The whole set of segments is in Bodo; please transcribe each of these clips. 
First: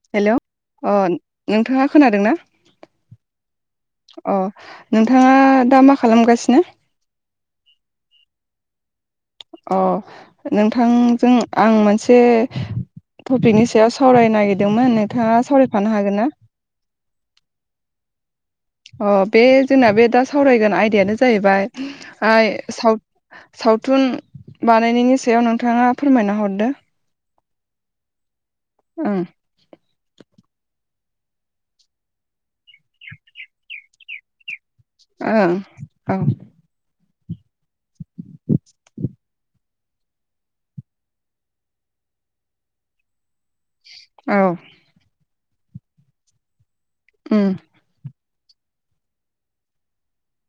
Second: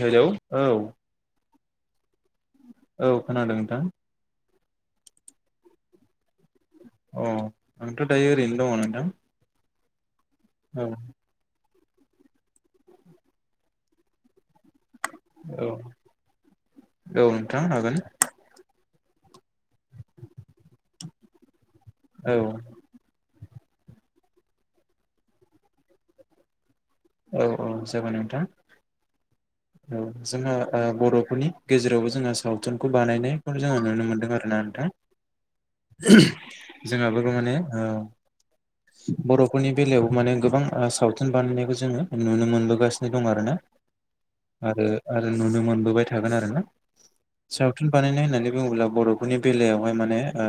हेलौ हेल' औ अ नोंथाङा खोनादों ना? औ खोनादों नोंथां। अ नोंथाङा दा मा खालाम गासिनो? अ आंथ' दायो ओरैनो दङ नोंथां। अ औ नोंथांजों आं मोनसे टपिकनि सायाव सावरायनो नागिरदोंमोन नोंथाङा औ सावरायफानो हागोन ना? औ नोंथां हागोन। अ बे जोंना बे दा सावरायगोन आयदायानो जाहैबाय औ आइ सा सावथुन बानायनायनि सायाव नोंथाङा फोरमायना हरदो। औ औ जागोन नोंथां। ओं। औ जोङो ओ बर'फोरनि गेजेरावबो जोङो सावथुनखौ बानायनायखौ जोङो नुनो मोनदों आरोना। दा ओं [unintelligible] जोंहाबो [unintelligible] ओ बर'फोरनि बेलायावबो माने गोबां सावथुन बानायनायखौ जोङो नुनो मोनबोगासिनो दं आरोना। औ। ओ आरो नुनो मोनबोबाय थागोन आरोना उम साव थुन बानायनाय होननानै बुङोब्ला बर'फोरनि बेलायावहाय माने ओ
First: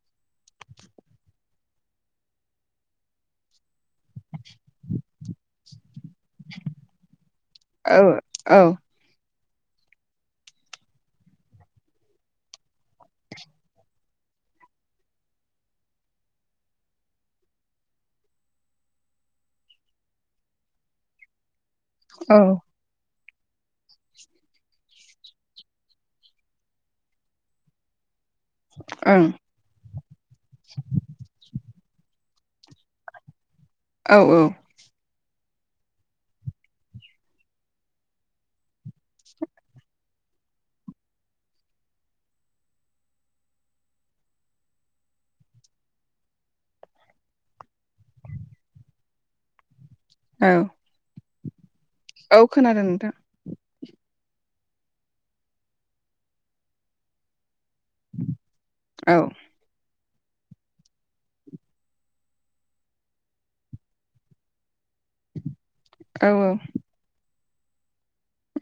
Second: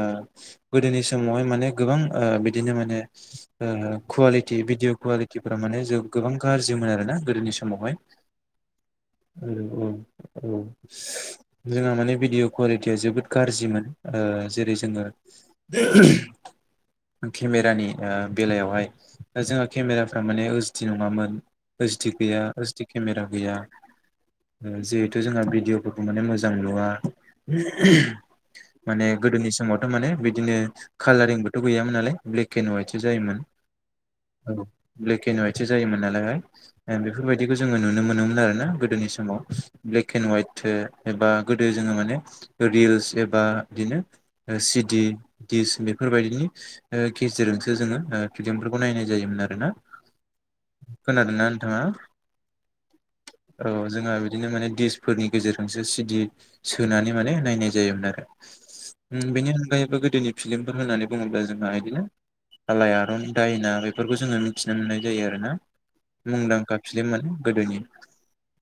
गोदोनि समावहाय माने गोबां ओ बिदिनो माने ओ कुवालिटि भिडिअ कुवालिटिफोरा माने जोब गोबां गाज्रिमोन आरोना गोदोनि समावहाय औ औ औ औ औ जोंहा माने भिडिअ' कुवालिटिया जोबोद गाज्रिमोन ओ जेरै जोङो [unintelligible] केमेरानि ओ बेलायावहाय दा जोंहा केमेराफ्रा माने ओइस डि नङामोन ओइस डि औ गैया ओइस डि केमेरा गैया ओ जिहेथु जोंहा भिडिअफोरखौ माने मोजां नुवा [unintelligible] माने ओं गोदोनि समाव थारमाने बिदिनो कालारिंबोथ' गैयामोन नालाय ब्लेक एण्ड हयाइटसो जायोमोन औ औ ब्लेक एन हवाइटसो जायोमोन नालायहाय ओ बेफोरबायदिखौ जोङो नुनो मोनोमोन आरो ना गोदोनि समाव ब्लेक एन्ड हवाइट ओ एबा गोदो जोङो माने रिल्स एबा बिदिनो औ सिडि दिस बेफोरबायदिनि ओ केसेटजोंसो जोङो ओ फिलिमफोरखौ नायनाय जायोमोन आरो ना औ खोनादोंना नोंथाङा औ खोनादों नोंथां औ जोंहा बिदिनो माने दिसफोरनि गेजेरजोंसो सिडि सोनानै माने नायनाय जायोमोन आरो औ ओम बेनि अनगायैबो गोदोनि फिलिमफोर होननानै बुङोब्ला जोंहा बिदिनो आलायारन दायना बेफोरखौ जोङो मिथिनो मोननाय जायो आरोना औ मुंदांखा फिल्म माने गोदोनि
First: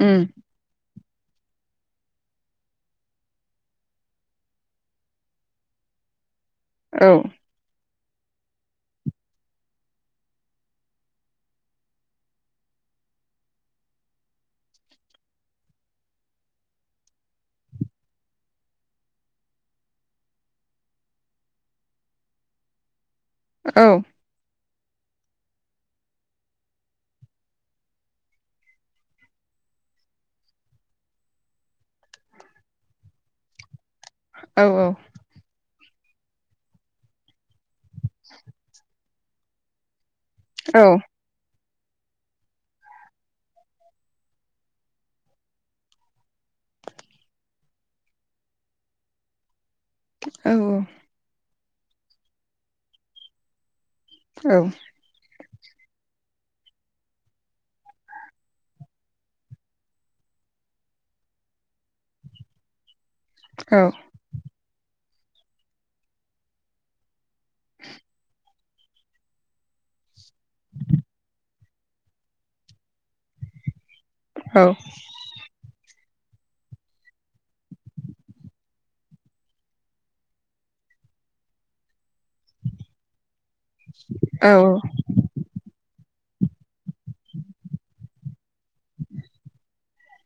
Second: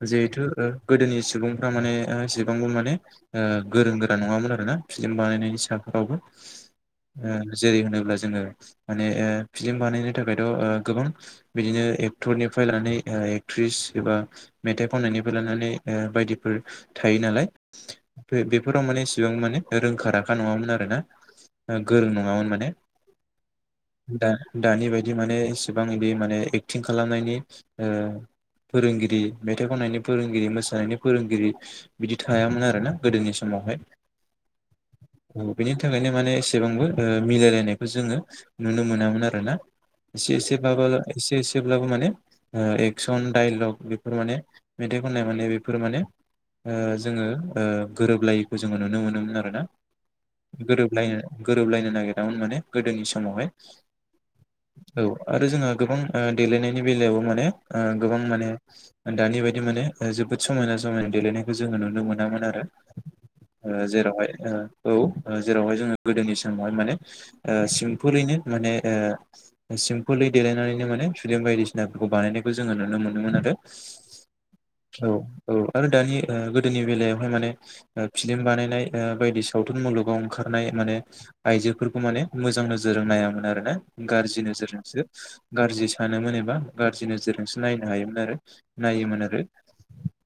उम जिहेथु ओ गोदोनि सुबुंफ्रा माने एसेबांबो माने ओ गोरों गोरा नङामोन आरो ना फिल्म बानायनायनि साफोरावबो औ ओ जेरै- होनोब्ला जोङो माने ओ फिलिम बानायनो थाखायथ' गोबां बिदिनो एक्टरनिफ्राय लानानै ओ एक्ट्रिस एबा मेथाइ खननायनिफ्राय लानानै ओ बायदिफोर थायो नालाय बे-बेफोराव माने इसिबां माने रोंखा राखा नङामोन आरो ना ओ गोरों नङामोन माने औ दा-दानि बायदि माने एसेबां बिदि माने एक्टिं खालामनायनि ओ फोरोंगिरि मेथाइ खननायनि फोरोंगिरि मोसानायनि फोरोंगिरि बिदि थायामोन आरोना गोदोनि समावहाय औऔ औ बेनि थाखायनो माने एसेबांबो ओ मिलायलायनायखौ जोङो नुनो मोनामोन आरोना एसे औ एसेब्लाब एसे एसेब्लाबो माने ओ एक्सन डाइलग बेफोर माने मेथाइ खननाय माने बेफोर माने ओ जोंङो गोरोबलायैखौ जोंङो नुनो मोनोमोन आरो ना गोरोबलायनो गोरोबलायनो नागिरामोन माने गोदोनि समावहाय औ आरो जोंहा गोबां ओ देलायनायनि बेलायाव माने ओ गोबां माने दानि बायदि माने जोबोद समायना समायना देलायनायखौ जोंङो नुनो मोनामोन आरो। ओ जेरावहाय ओ औ जेरावहाय जोंङो गोदोनि समावहाय माने ओ सिमफुलयैनो माने ओ सिम फुलै देलायनानैनो माने सुदेम बायदिसिनाफोरखौ बानायनायखौ जोंङो नुनो मोनोमोन आरो। औ औ औ आरो दानि ओ गोदोनि बेलायावहाय माने ओ फिलिम बानायनाय ओ बायदि सावथुन मुलुगाव ओंखारनाय माने आइजोफोरखौ माने मोजां नोजोरजों नायामोन आरोना गारजि नोजोरजों गारजि सानोमोन एबा गारजि नोजोरजोंसो नायनो हायोमोन आरो नायोमोन आरो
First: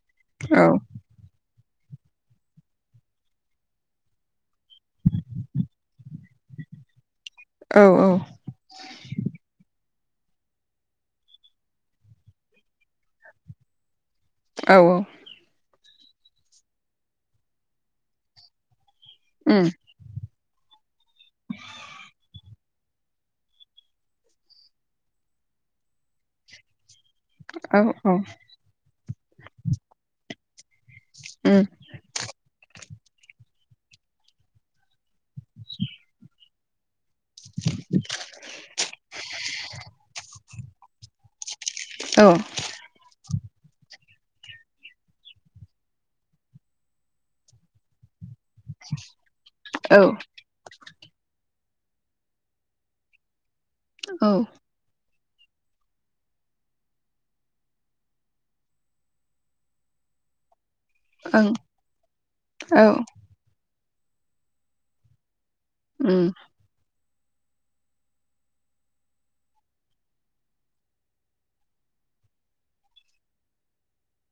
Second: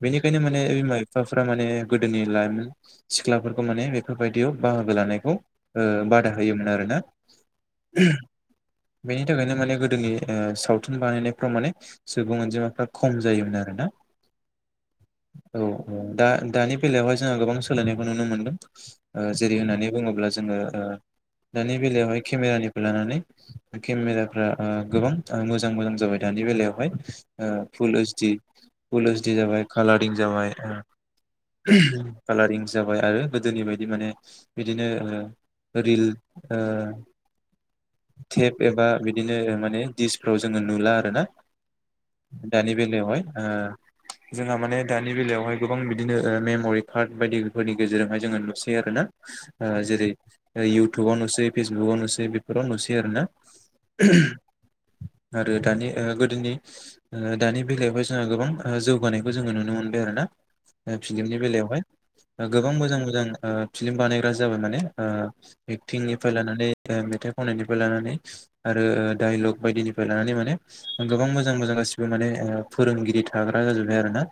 बेनिखायनो माने बिमा बिफाफोरा माने गोदोनि लायमोन सिख्लाफोरखौ माने बेफोरबायदियाव बाहागो लानायखौ ओ बादा होयोमोन आरोना। औ औ बिनि थाखायनो माने गोदोनि ओ सावथुन बानायनायफ्राव माने सुबुं अनजिमाफ्रा खम जायोमोन आरोना। औ औ औ औ दा दानि बेलायावहाय जोंहा गोबां सोलायनायखौ नुनो मोनदों ओ जेरै उम होननानै बुंङोब्ला जोंङो ओ दानि बेलायावहाय केमेरानिफ्राय लानानै केमेराफ्रा ओ गोबां मोजां मोजां जाबाय दानि बेलायावहाय ओ औ फुल उम ओजडि पुल ओइस डि जाबाय कालारिं जाबाय उम खालारिं जाबाय आरो गोदोनि बायदि माने बिदिनो रिल ओ [inaudible] टेप एबा बिदिनो माने डिसफ्राव जोंङो नुला आरो ना। औ दानि बेलायावहाय ओ जोंहा माने दानि बेलायावहाय गोबां बिदिनो ओ मेम'रि कार्ड बायदिफोरनि गेजेरावहाय जोंङो नु नुसै आरो ना ओ जेरै इउटुबाव नुसै फेसबुकाव नुसै बेफोराव नुसै आरो ना? ओं उमह आरो दानि ओ गोदोनि ओ दानि बेलायावहाय जोंहा गोबां जौगानायखौ जोंङो नुनो मोनबाय आरो ना ओ औ फिलिमनि उम बेलायावहाय गोबां औ औ मोजां मोजां ओ फिलिम बानायग्रा जाबाय माने ओ उम एक्टिंनिफ्राय लानानै ओ मेथाइ खननायनिफ्राय लानानै आरो डाइलग बायदिनिफ्राय लानानै माने गोबां मोजां मोजां गासिबो माने ओ फोरोंगिरि थाग्रा जाजोब्बाय आरो ना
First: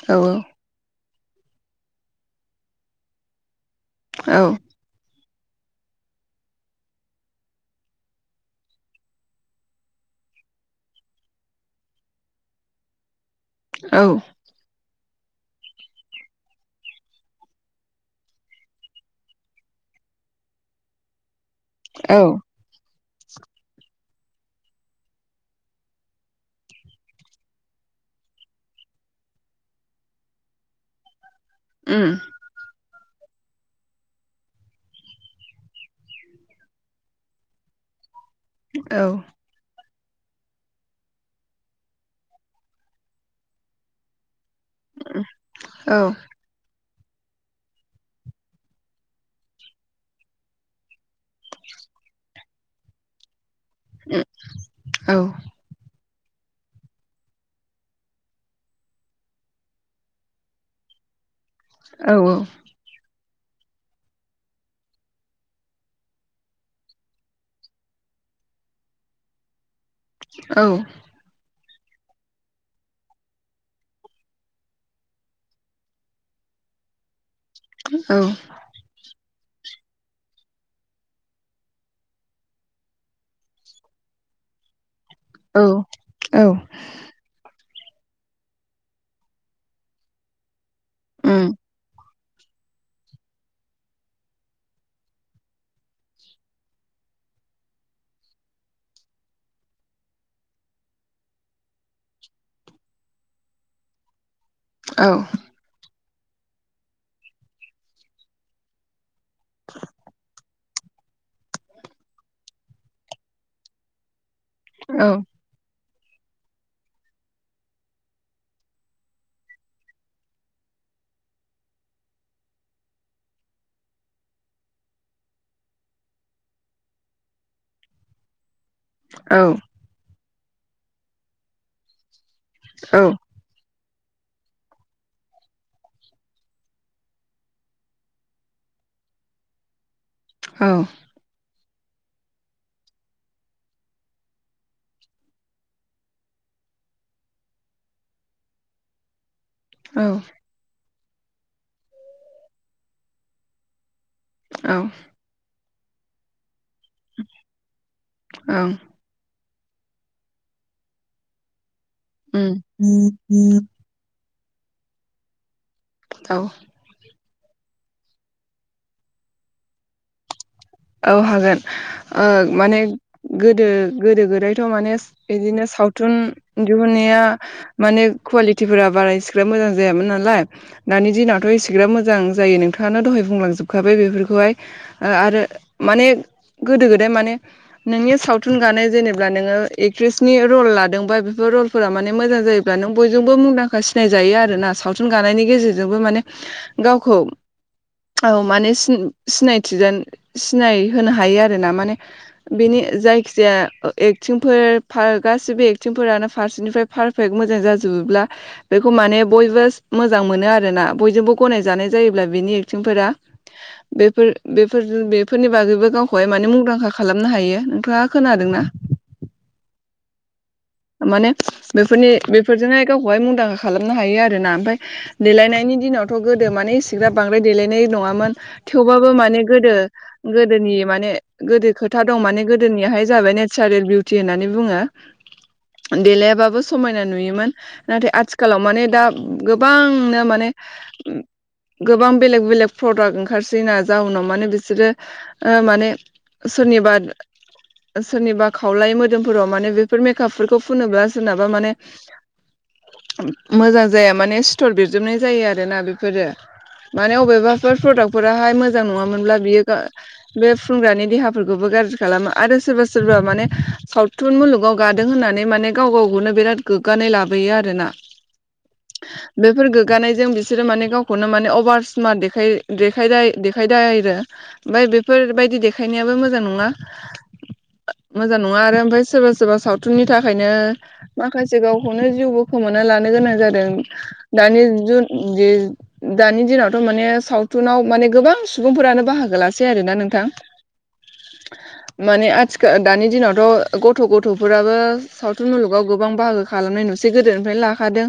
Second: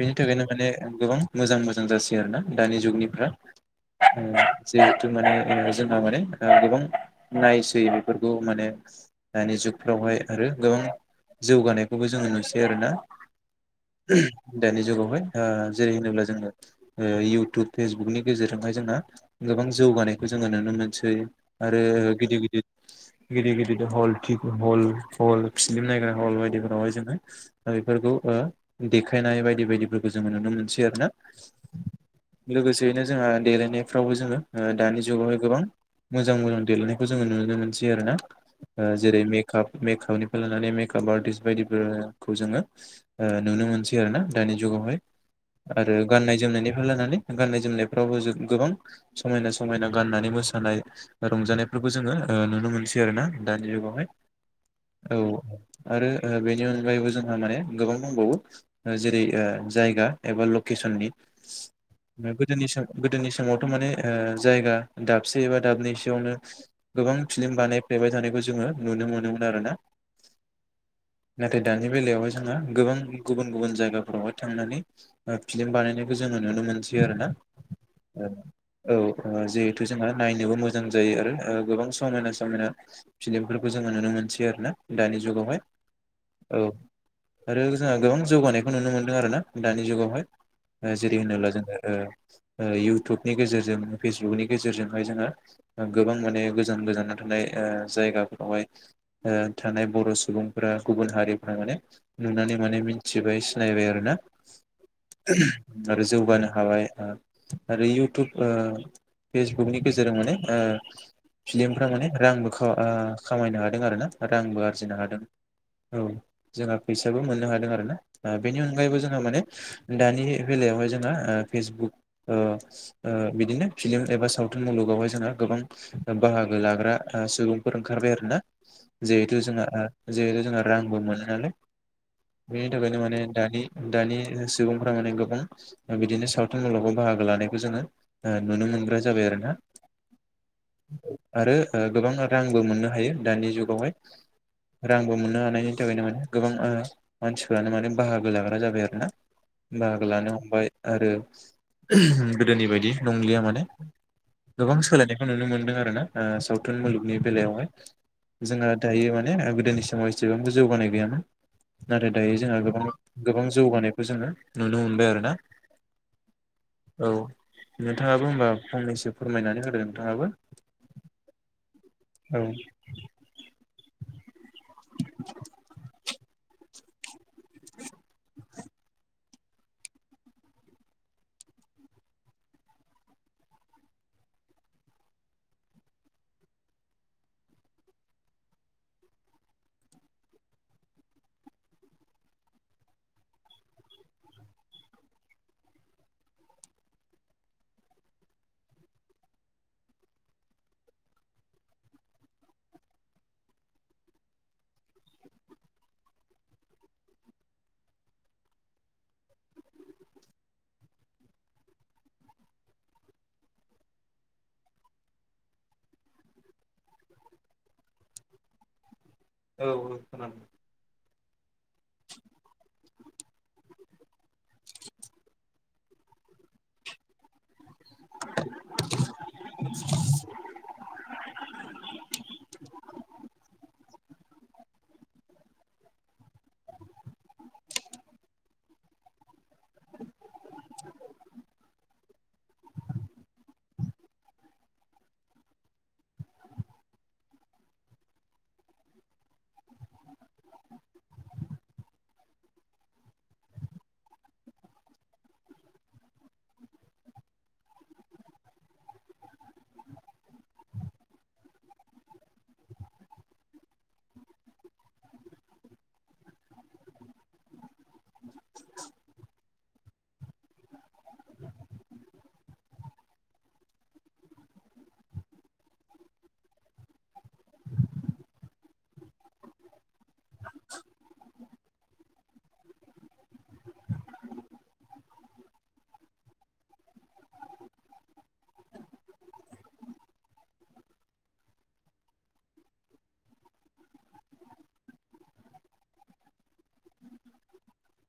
बेनि औ उम थाखायनो माने गोबां मोजां मोजां जासै आरोना दानि जुगनिफ्रा ओ औ औ जिहेथु माने ओ जोंहा माने ओ गोबां नायसै बेफोरखौ माने दानि जुगफ्रावहाय आरो गोबां जौगानायखौबो जोंङो नुसै आरो ना औ उम औ उमह दानि जुगावहाय ओ जेरै होनोब्ला जोंङो ओ इउटुब फेसबुकनि गेजेरजोंहाय जोंहा गोबां जौगानायखौ जोंङो नुनो मोनसै। आरो औ गिदिद ओं गिदिद गिदिर गिदिर हल [unintelligible] हल हल फिलिम नायग्रा हल बायदिफोरावहाय जोङो दा बेफोरखौ ओ देखायनाय बायदि बायदिफोरखौ जोङो नुनो मोनसै आरो ना। उम। लोगोसेयैनो जोंहा देलायनायफ्रावबो जोङो ओ दानि जुगावहाय गोबां मोजां मोजां देलायनायखौ जोङो नुनो मोनसै आरो ना ओ जेरै मे काप मेकापनिफ्राय लानानै मेकाप आर्टिस्ट बायदिफोरखौ जोङो ओ नुनो मोनसै आरो ना। दानि जुगावहाय आरो गाननाय जोमनायनि फ्राय लानानै गाननाय जोमनायफ्रावबो जों गोबां समायना समायना गाननानै मोसानाय रंजानायफोरबो जोङो ओ नुनो मोनसै आरो ना दानि जुगावहाय औ। आरो ओ बेनि अनगायैबो जोंहा माने गोबां दंबावो। ओ जेरै ओ जायगा एबा लकेसननि। गोदोनि सम गोदोनि समावथ' माने ओ जायगा दाबसे एबा दाबनैसोयावनो गोबां फिलिम बानायफ्लेबाय थानायखौ जोङो नुनो मोनोमोन आरो ना। औ। नाथाय दानि बेलायावहाय जोंहा गोबां गुबुन गुबुन जायगाफोरावहाय थांनानै ओ फिलिम बानायनायखौ जोङो नुनो मोनसै आरो ना। [unintelligible] औ जिहेथु जोंहा नायनोबो मोजां जायो आरो ओ गोबां समायना समायना फिलिमफोरखौ जोङो नुनो मोनसै आरो ना। दानि जुगावहाय औ। आरो जोंहा गोबां जौगानायखौ नुनो मोनदों आरो ना दानि जुगावहाय। ओ जेरै होनोब्ला जोङो ओ ओ इउटुबनि गेजेरजों फेसबुकनि गेजेरजोंहाय जोङो गोबां माने [unintelligible] गोजान गोजानाव थानाय ओ जायगाफोरावहाय ओ थानाय बर' सुबुंफोरा गुबुन हारिफ्रा माने नुनानै माने मिन्थिबाय सिनायबाय आरो ना। औ। आरो जौगानो हाबाय आरो इउटुब ओ फेसबुकनि [unintelligible] माने ओ फिलिमफ्रा माने रांबो खौ ओ खामायनो हादों आर ना रांबो आरजिनो हादों। औ जोंहा फैसाबो मोननो हादों आरो ना बेनि अनगायैबो जोंहा माने दानि बेलायावहाय जोंहा ओ फेसबुक ओ ओ बिदिनो फिलिम एबा सावथुन मुलुगावहाय जोंहा गोबां बाहागो लाग्रा ओ सुबुंफोर ओंखारबाय आरोना जिहेथु जोंहा ओ जिहेथु जोंहा रांबो मोनो नालाय बेनि थाखायनो माने दानि दानि सुबुंफोरा माने गोबां बिदिनो सावथुन मुलुगाव बाहागो लानायखौ जोङो ओ नुनो मोनग्रा जाबाय आरो ना। औ। आरो ओ गोबां रांबो मोननो हायो दानि जुगावहाय। रांबो मोन्नो हानायनि थाखायनो माने गोबां ओ मानसिफोरानो माने बाहागो लाग्रा जाबाय आरो ना। बाहागो लानो हमबाय आरो गोदोनि बायदि नंलिया माने गोबां सोलायनायखौ नुनो मोनदों आरो ना ओ सावथुन मुलुग नि बेलायावहाय जोंहा दायो माने गोदोनि समाव एसेबांबो जौगानाय गैयामोन। नाथाय दायो जोंहा गोबां गोबां जौगानायखौ जोङो नुनो मोनबाय आरोना। औ औ नोंथाङाबो होमबा फंनैसो फोरमायनानै होदो नोंथाङाबो औ हागोन ओ औ माने गोदो गोदो गोदाय थ' माने बेदिनो सावथुन दिहुनाया माने क्वालिटिफोरा बारा इसिग्रा मोजां जायामोन नालाय दानि दिनावथ' एसेग्राब मोजां जायो नोंथाङानो दहाय बुंलांजोबखाबाय बेफोरखौहाय आरो माने गोदो गोदाय माने नोंनि सावथुन गानाय जेनेब्ला नोङो एक्ट्रेसनि रल लादोंबा बेफोर रल फोरा माने मोजां जायोब्ला नों बयजोंबो मुंदांखा सिनायजायो आरो ना सावथुन गानायनि गेजेरजोंबो माने गावखौ औ माने सिन सिनायथि जानो सिनाय होनो हायो आरो ना माने बेनि जायखिजाया एक्थिंफोर फार गासिबो एक्थिंफोरानो फारसेनिफ्राय फारफेक्ट मोजां जाजोबोब्ला बेखौ माने बयबो मोजां मोनो आरोना बयजोंबो गनायजानाय जायोब्ला बेनि एक्टिंफोरा बेफोर बेफोर बे बेफोरनि बागैबो गावखौहाय माने मुंदांखा खालामनो हायो नोंथाङा खोनादों ना औ औ खोनादों माने बेफोरनि बेफोरजोंहाय गावखौहाय मुंदांखा खालामनो हायो आरोना ओमफाय देलायनायनि दिनावथ' गोदो माने सिग्रा बांद्राय देलायनाय नङामोन थेवबाबो माने गोदो गोदोनि माने गोदो खोथा दं माने गोदोनिहाय जाबाय नेचारेल बिउटि होननानै बुङो देलायाबाबो समायना नुयोमोन नाथाय आथिखालाव माने दा गोबांनो माने गोबां बेलेग बेलेग प्रडाक्ट ना जाउनाव बिसोरो ओ माने सोरनिबा सोरनिबा खावलाय मोदोमफोराव माने बेफोर मेकप फोरखौ खौ फुनोबा सोरनाबा माने मोजां जाया माने सिथर बिरजोबनाय जायो आरोना बेफोरो माने अबबेबाफोर प्रडाक्टफोराहाय मोजां नङामोनब्ला बियो बे फुनग्रानि देहाफोरखौबो गाज्रि खालामो आरो सोरबा सोरबा माने सावथुन मुलुगाव गादों होननानै माने गाव गावखौनो बिराद गोग्गानाय लाबोयो आरो ना बेफोर गोग्गानायजों बि बिसोरो माने गावखौनो माने अभार स्मार्ट देखाय देखाय देखायदाय आरो ओमफाय बेफोरबायदि देखायनायाबो मोजां नङा मोजां नङा आरो ओमफाय सोरबा सोरबा सावथुननि थाखायनो माखासे गावखौनो जिउबो खोमाना लानो गोनां जादों दानि जुद जि दानि दिनावथ' माने सावथुनाव माने गोबां सुबुंफोरानो बाहागो लासै आरो ना नोंथां माने आथिखा दानि दिनावथ' गथ' गथ' फोराबो सावथुन मुलुगाव गोबां बाहागो खालामनाय नुसै गोदोनिफ्राय लाखादों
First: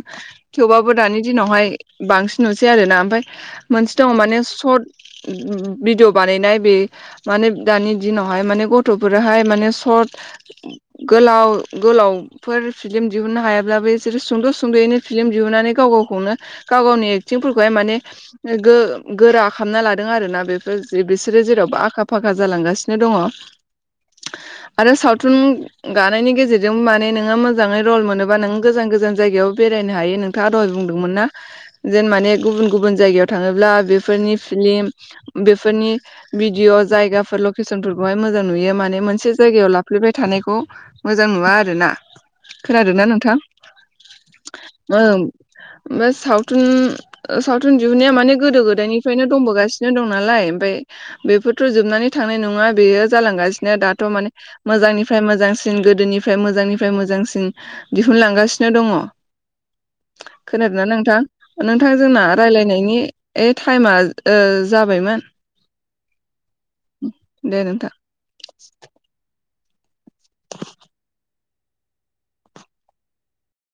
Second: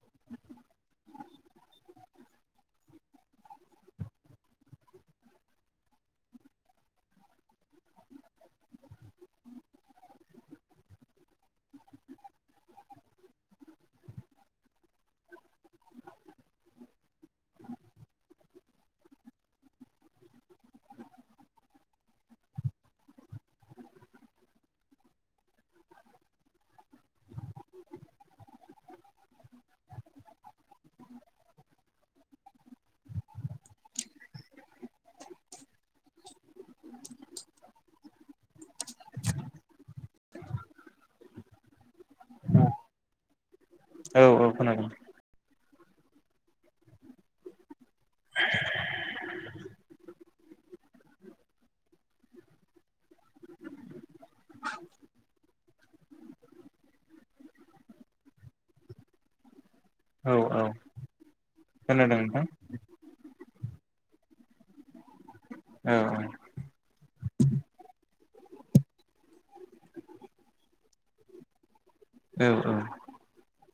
थेवबाबो दानि दिनावहाय बांसिन नुसै आरो ना ओमफ्राय मोनसे दङ माने सर्ट उमम भिडिअ बानायनाय बे माने दानि दिनावहाय माने गथ'फोरहाय माने सर्ट गोलाव गोलावफोर फिलिम दिहुननो हायाब्लाबो बिसोरो सुंद' सुंद'यैनो फिलिम दिहुननानै गाव गावखौनो गाव गावनि एक्टिंफोरखौहाय माने गो गोरा खालामनालादों आरो ना बेफोर बिसोरो जेरावबो आखा फाखा जालांगासिनो नो दङ आरो सावथुन गानायनि गेजेर जों माने नोङो मोजाङै रल मोनोबा नों गोजान गोजान जायगायाव बेरायनो हायो नोंथाङा दहय बुंदोंमोन ना। जेन माने गुबुन गुबुन जायगायाव थाङोब्ला बेफोरनि फिलिम बेफोरनि भिदिअ' जायगाफोर लकेसनफोरखौहाय मोजां नुयो माने मोनसे जायगायाव लाफ्लेबाय थानायखौ मोजां नुवा आरोना। खोनादों ना नोंथां? औ औ खोनादों [unintelligible] सावथुन ओ सावथुन दिहुनाया माने गोदो गोदायनिफ्रायनो दंबोगासिनो दं नालाय ओमफाय बेफोरथ' जोबनानै थांनाय नङा बेयो जालांगासिनो दाथ' माने मोजांनिफ्राय मोजांसिन गो गोदोनिफ्राय मोजांनिफ्राय मोजांसिन दिहुनलांगासिनो दङ। औ औ खोनादोंना नोंथां? नोंथां खोनादों जोंना नोंथां रायलायनायनि ए टाइमा ओ जाबायमोन। औ औ। देे नोंथां। औ औ